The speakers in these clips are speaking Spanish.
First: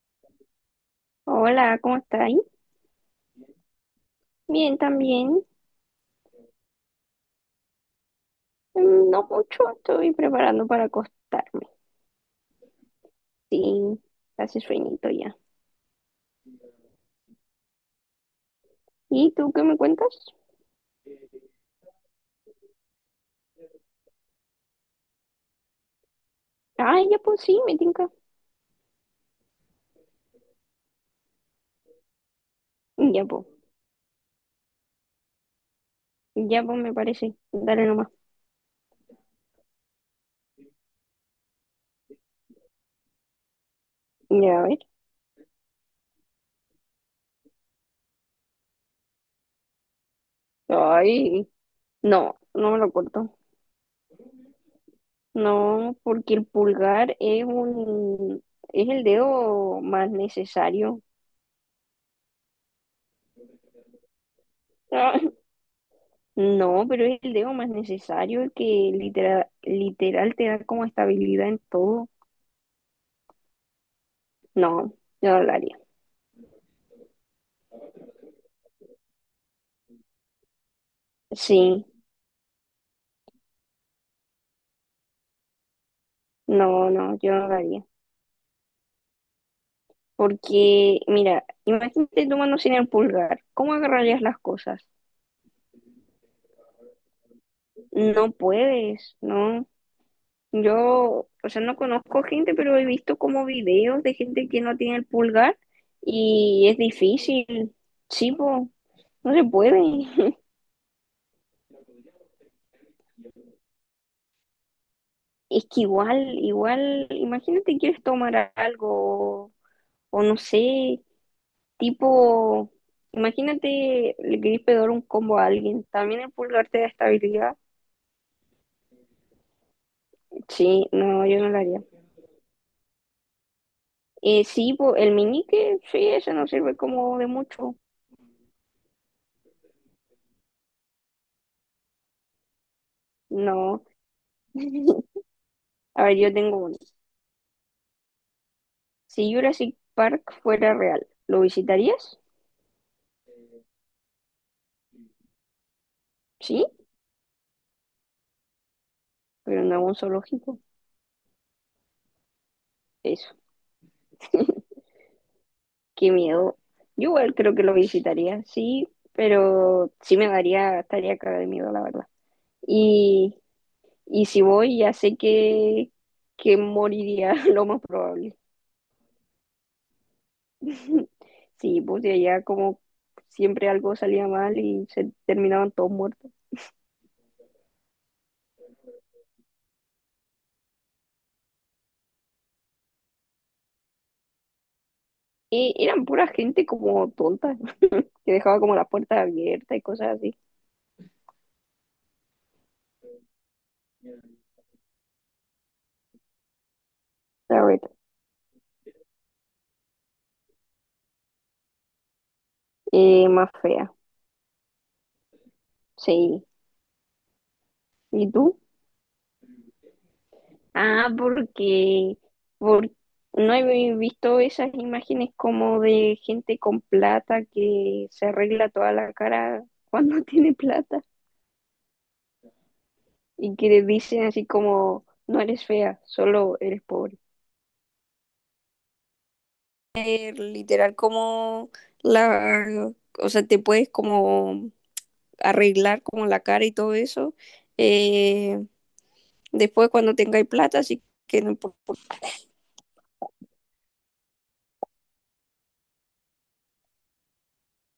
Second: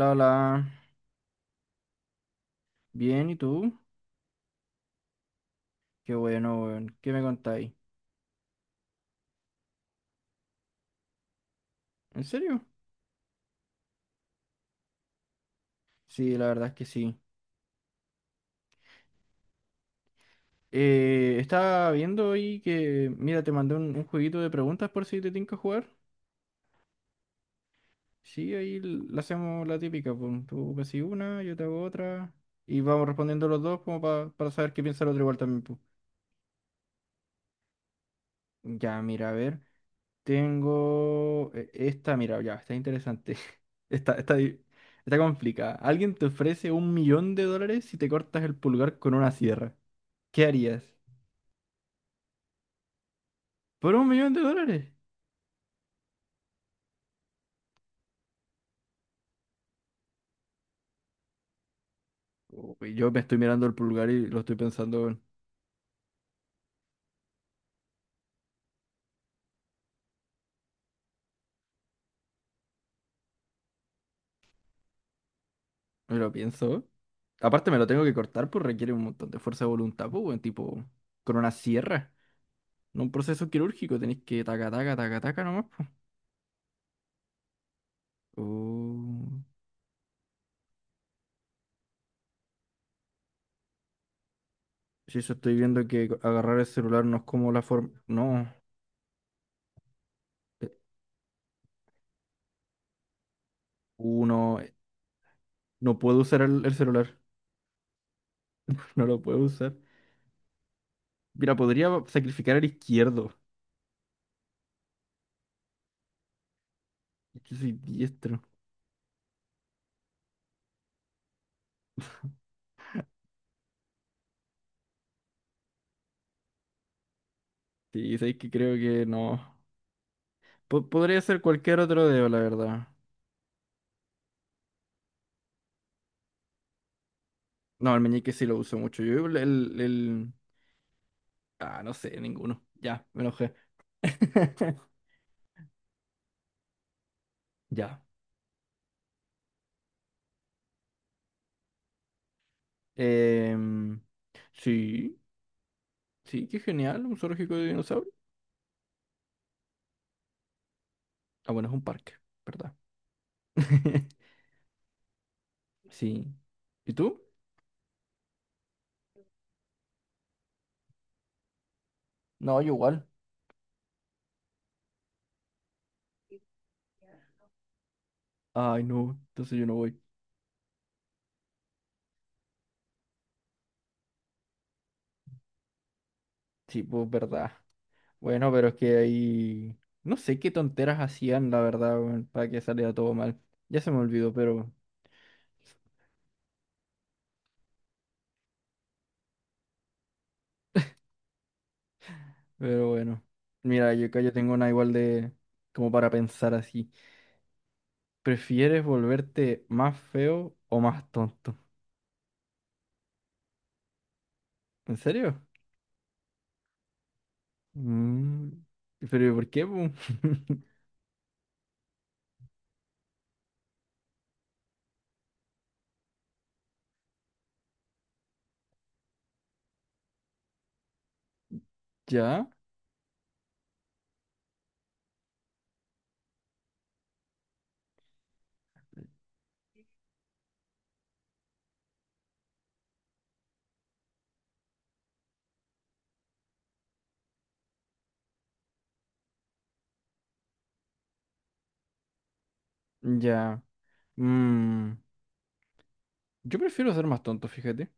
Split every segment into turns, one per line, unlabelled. La, la,
Hola, ¿cómo estáis?
bien, ¿y tú?
Bien, también.
Qué bueno, weón. ¿Qué me contáis?
No mucho, estoy preparando para acostarme.
¿En serio?
Sí, hace sueñito ya.
Sí, la verdad es que sí.
¿Y tú qué me cuentas?
Estaba viendo ahí que, mira, te mandé un jueguito de preguntas por si te tinca jugar.
Ya pues sí, me tinca.
Sí, ahí la hacemos la típica, pues tú me haces una, yo te hago otra. Y vamos
Ya
respondiendo
pues,
los dos como para saber qué piensa el otro igual también, pues.
ya pues me parece. Dale nomás.
Ya, mira, a ver. Tengo esta, mira, ya, está interesante. Está, está,
Ya, a
di-
ver.
Está complicada. Alguien te ofrece $1.000.000 si te cortas el pulgar con una sierra. ¿Qué harías?
Ay, no, no me lo corto.
¿Por $1.000.000?
No, porque el pulgar es un, es el dedo más necesario.
Uy, yo me estoy mirando el pulgar y lo estoy pensando,
Ah,
weón.
No, pero es el dedo más necesario, el que literal te da como estabilidad en todo. No, yo no lo haría.
Me lo pienso. Aparte me lo tengo que cortar, pues requiere un montón de fuerza de voluntad, pues, weón, tipo, con una
Sí,
sierra. No un proceso quirúrgico, tenéis que taca, taca, taca, taca nomás, pues.
no, no, yo no lo haría.
Uh,
Porque, mira, imagínate tu mano sin el pulgar. ¿Cómo agarrarías las cosas?
si eso estoy viendo que agarrar el celular no es como la forma...
No
No.
puedes, ¿no?
eh,
Yo, o sea, no conozco gente, pero he visto como videos de gente
Uno,
que no tiene el pulgar
no puedo usar el,
y
el
es
celular,
difícil. Sí, po,
no lo
no
puedo
se
usar.
puede.
Mira, podría sacrificar al izquierdo.
Es que igual,
Es que soy
imagínate quieres
diestro.
tomar algo o no sé, Tipo, imagínate, le querés pegar un combo a alguien. También el pulgar te da estabilidad.
Sí, sabéis que creo que no.
Sí,
Podría
no, yo
ser
no lo
cualquier
haría.
otro dedo, la verdad.
Sí, po, el meñique, sí, ese no sirve como de mucho.
No, el meñique sí lo uso mucho. Yo el- Ah, no sé, ninguno. Ya, me enojé.
No. A ver, yo tengo uno.
Ya.
Si Jurassic Park fuera real, ¿lo visitarías?
Em, sí, sí, qué
Sí,
genial, un zoológico de dinosaurios.
pero no es un zoológico.
Ah, bueno, es un parque, ¿verdad?
Eso, qué
Sí.
miedo.
¿Y
Yo
tú?
igual creo que lo visitaría, sí, pero sí me daría, estaría cara de miedo, la verdad.
No, yo igual.
Y Y si voy, ya sé que moriría lo más probable.
Ay, no, entonces yo no voy.
Sí, pues de allá como siempre algo salía mal y se terminaban todos muertos.
Sí, pues verdad. Bueno, pero es que ahí... No sé qué tonteras hacían, la verdad, weón, para que saliera todo mal. Ya se me olvidó, pero...
Y eran pura gente como tonta, que dejaba como las puertas abiertas y cosas así.
Pero bueno. Mira, yo acá yo tengo una igual de... Como para pensar así.
A ver,
¿Prefieres volverte más feo o más tonto?
más fea,
¿En serio?
sí. ¿Y
Mm.
tú?
Pero ¿por qué, po?
Ah, porque, por- no he visto esas imágenes como de gente con plata que se arregla toda la cara cuando tiene plata.
¿Ya?
Y que le dicen así como, no eres fea, solo eres pobre. Literal como la, o sea, te puedes como arreglar como la cara y todo eso. eh, Después cuando tengáis plata, así que no importa.
Ya. Mm, Yo prefiero ser más tonto, fíjate.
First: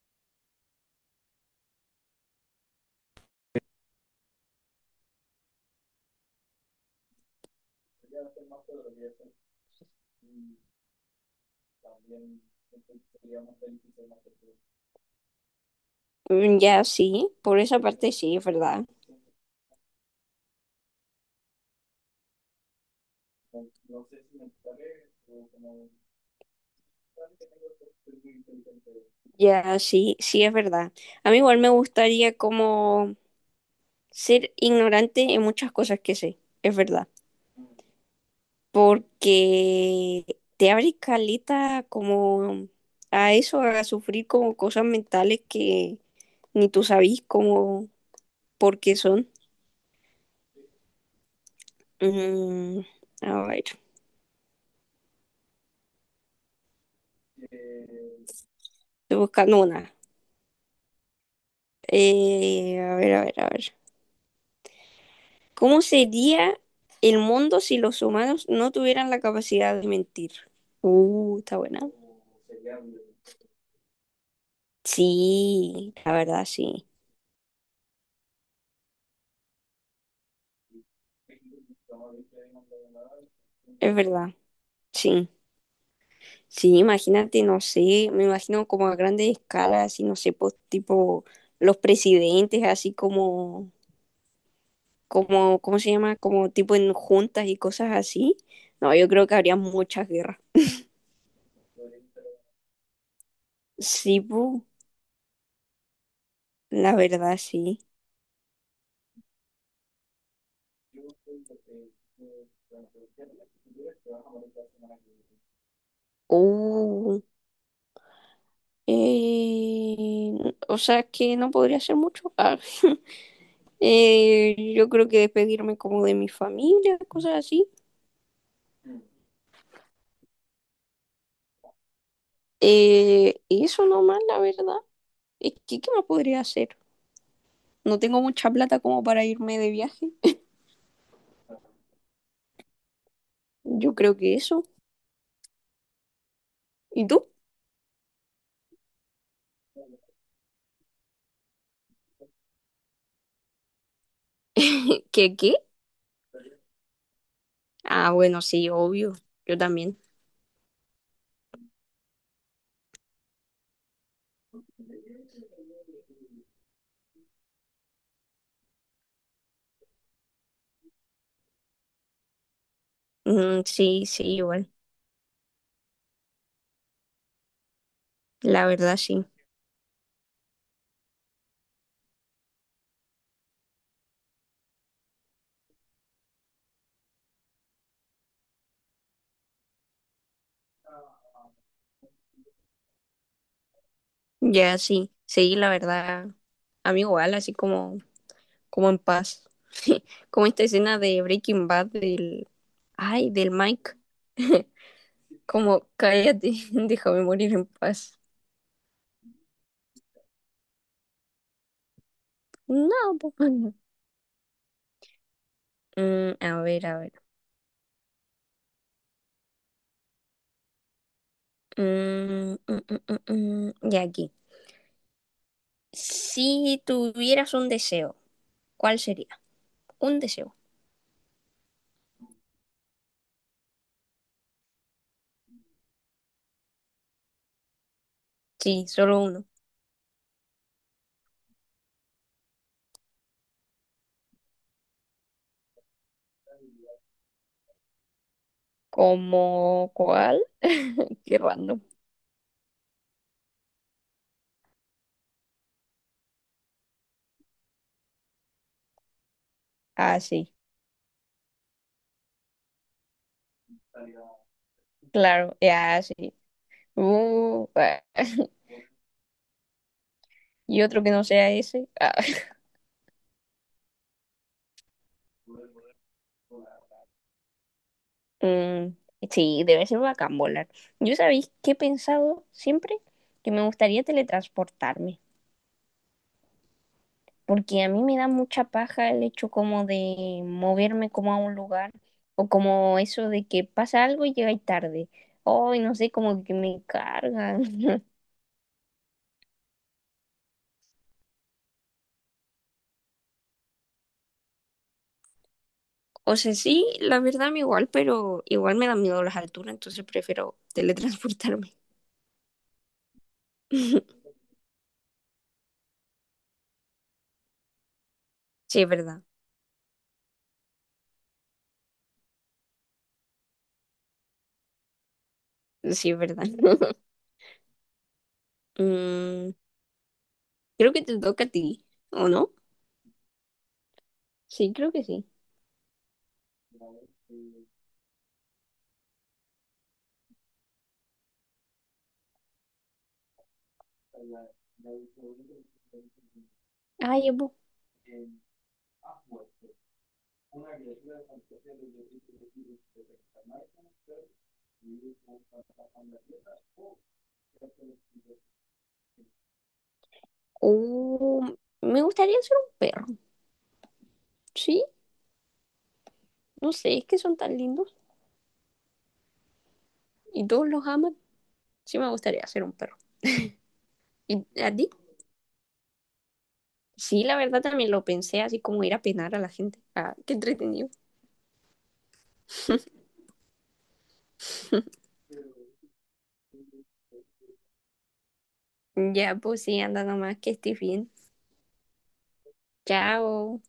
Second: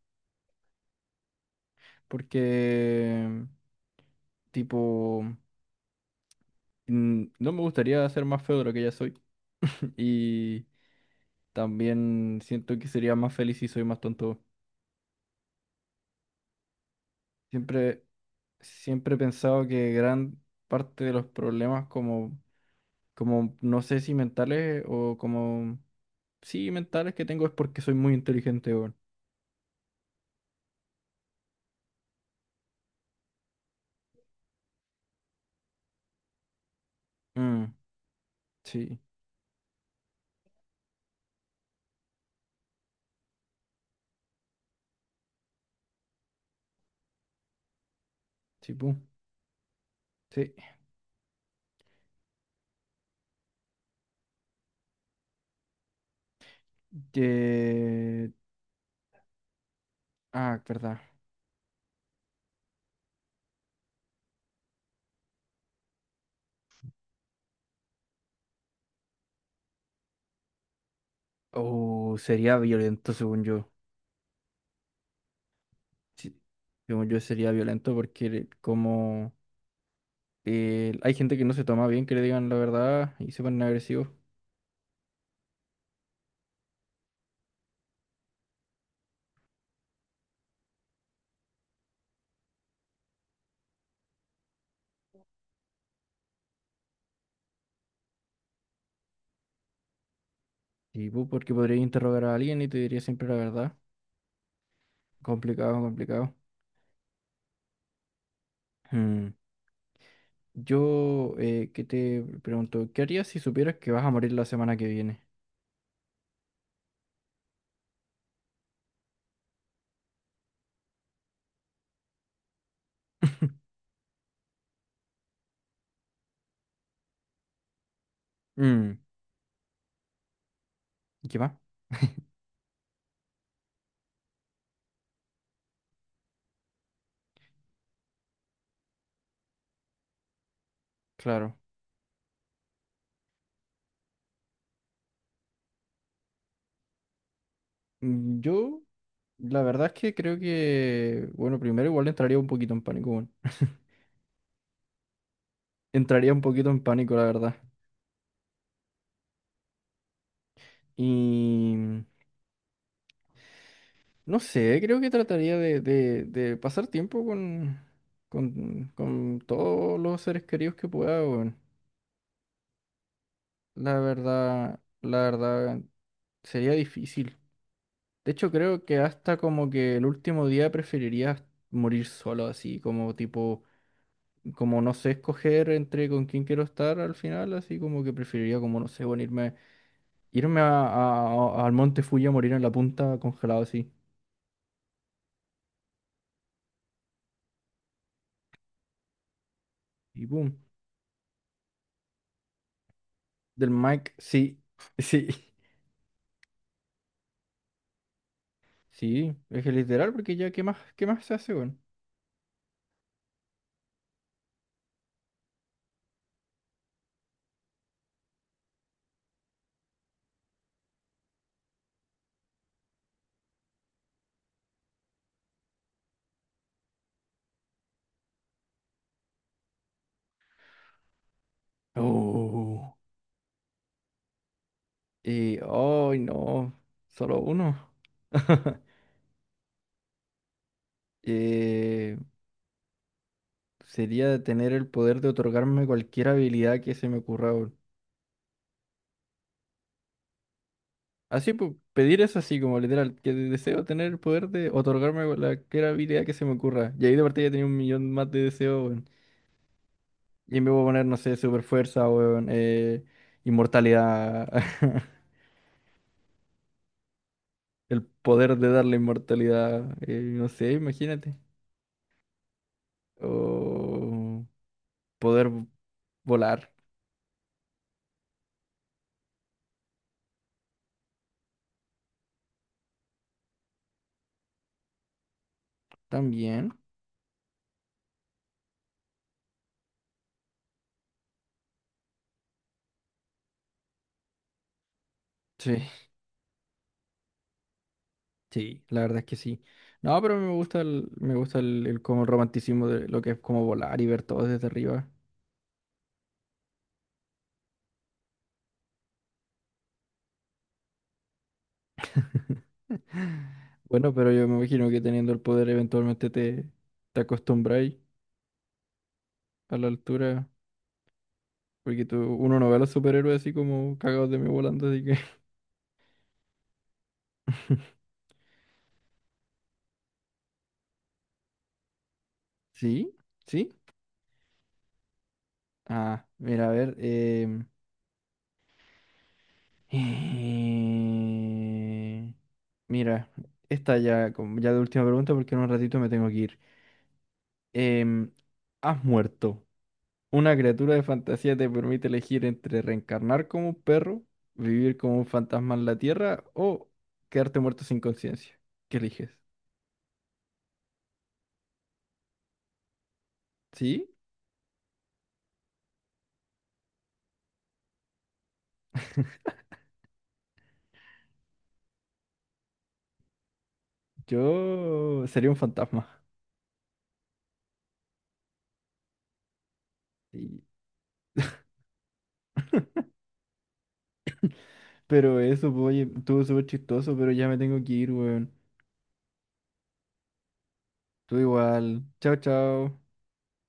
Porque... Tipo... no me gustaría ser más feo de lo que ya soy. Y también siento que sería más feliz si soy más tonto.
Ya sí, por esa
Siempre,
parte sí, es verdad.
siempre he pensado que gran parte de los problemas como, como no sé si mentales o como, sí, mentales que tengo es porque soy muy inteligente, weón.
Ya sí, sí es verdad. A mí igual me gustaría como ser ignorante en muchas cosas que sé, es verdad.
Mm, sí,
Porque te abre caleta como a eso, a sufrir como cosas mentales que ni tú sabís como
sí,
por
pu,
qué son.
sí.
Mm, a ver,
Que-
estoy buscando una.
Ah, verdad.
A ver. ¿Cómo sería el mundo si los humanos no tuvieran la capacidad de mentir? Está buena.
Oh, sería violento según yo.
Sí, la
Sí,
verdad, sí.
según yo sería violento porque como... hay gente que no se toma bien que le digan la verdad y se ponen
Es
agresivos.
verdad, sí. Sí, imagínate, no sé, me imagino como a grandes escalas, así, no sé, pues tipo los presidentes, así como, como, ¿cómo se llama? Como tipo en juntas y cosas así. No, yo creo que habría muchas guerras.
Y pu, porque podrías interrogar a alguien y te diría siempre la verdad.
Sí, pu,
Complicado, complicado.
la verdad, sí.
Mm. Yo que te pregunto, ¿qué harías si supieras que vas a morir la semana que viene?
Uh, eh, o sea que no podría hacer mucho. Ah, yo creo que despedirme como de mi familia, cosas así.
Mm, ¿y qué más?
Y eso nomás, la verdad. Es que, ¿qué más podría hacer? No tengo mucha plata como para irme de viaje.
Claro.
Yo creo que eso. ¿Y tú?
Yo, la verdad es que creo que, bueno, primero igual entraría un poquito en pánico, bueno.
¿Qué, qué?
Entraría un poquito en pánico, la verdad.
Ah, bueno, sí, obvio. Yo también.
Y no sé, creo que trataría de pasar tiempo con todos los seres queridos que pueda, weón.
Mm, sí, sí, igual.
La verdad, sería difícil. De hecho,
La
creo
verdad,
que
sí.
hasta como que el último día preferiría morir solo, así como tipo, como no sé escoger entre con quién quiero estar al final, así como que preferiría como, no sé, bueno, irme al Monte Fuji a morir en la punta congelado así.
Ya, sí. Sí, la verdad. A mí igual, así como, como en paz.
Y
Como
boom,
esta escena de Breaking Bad del... Ay, del
del
Mike.
Mike, sí, sí.
Como, cállate, déjame morir en paz.
Sí, es que literal, porque ya, qué más se hace, weón?
No, po. A ver. Ya aquí. Si tuvieras un deseo, ¿cuál sería? Un deseo.
Oh. Y, ay, no, solo uno.
Sí, solo uno.
Eh, sería tener el poder de otorgarme cualquier habilidad que se me ocurra, weón.
¿Como cuál? Qué
Así, pues,
random.
pedir eso así, como literal, que deseo tener el poder de otorgarme cualquier habilidad que se me ocurra. Y ahí de partida tenía 1.000.000 más de deseos, weón.
Ah, sí,
Y me voy a poner, no sé, super fuerza, weón, inmortalidad.
claro, ya, sí. Uh, ah,
El poder de darle inmortalidad, no sé,
y otro que no
imagínate.
sea ese. Ah,
O poder volar
mm, sí, debe ser bacán volar. Yo sabéis que he pensado siempre que me gustaría teletransportarme.
también.
Porque a mí me da mucha paja el hecho como de moverme como a un lugar o como eso de que pasa algo y llegáis tarde. Ay,
Sí,
no sé, como que me cargan.
sí, la verdad es que sí. No, pero me gusta el, me gusta el como romanticismo de lo que es como volar y ver todo desde arriba.
O sea, sí, la verdad me igual, pero igual me dan miedo las alturas, entonces prefiero teletransportarme.
Bueno, pero yo me imagino que teniendo el poder eventualmente te acostumbráis
Sí, es verdad.
a la altura. Porque tú, uno no ve a los superhéroes así como cagados de mí volando, así que.
Sí, es verdad. Mm, Creo que te toca a ti, ¿o no?
¿Sí? ¿Sí?
Sí, creo que sí.
Ah, mira, a ver. Eh, Mira, esta ya, ya la última pregunta porque en un ratito me tengo que ir.
Ay, llevo.
Em, ¿Has muerto? ¿Una criatura de fantasía te permite elegir entre reencarnar como un perro, vivir como un fantasma en la tierra o quedarte muerto sin conciencia? ¿Qué eliges?
Oh, me gustaría ser un perro.
Sí,
Sí, no sé, es que son tan lindos y todos los aman. Sí me gustaría ser un perro. ¿Y a ti?
yo sería un fantasma.
Sí, la verdad también lo pensé, así como ir a penar a la gente. Ah, qué
Sí.
entretenido.
Pero eso, pues, oye, estuvo súper chistoso, pero ya me tengo que ir, weón.
Ya, pues sí, anda nomás, que estés bien.
Tú igual. Chao, chao.
Chao.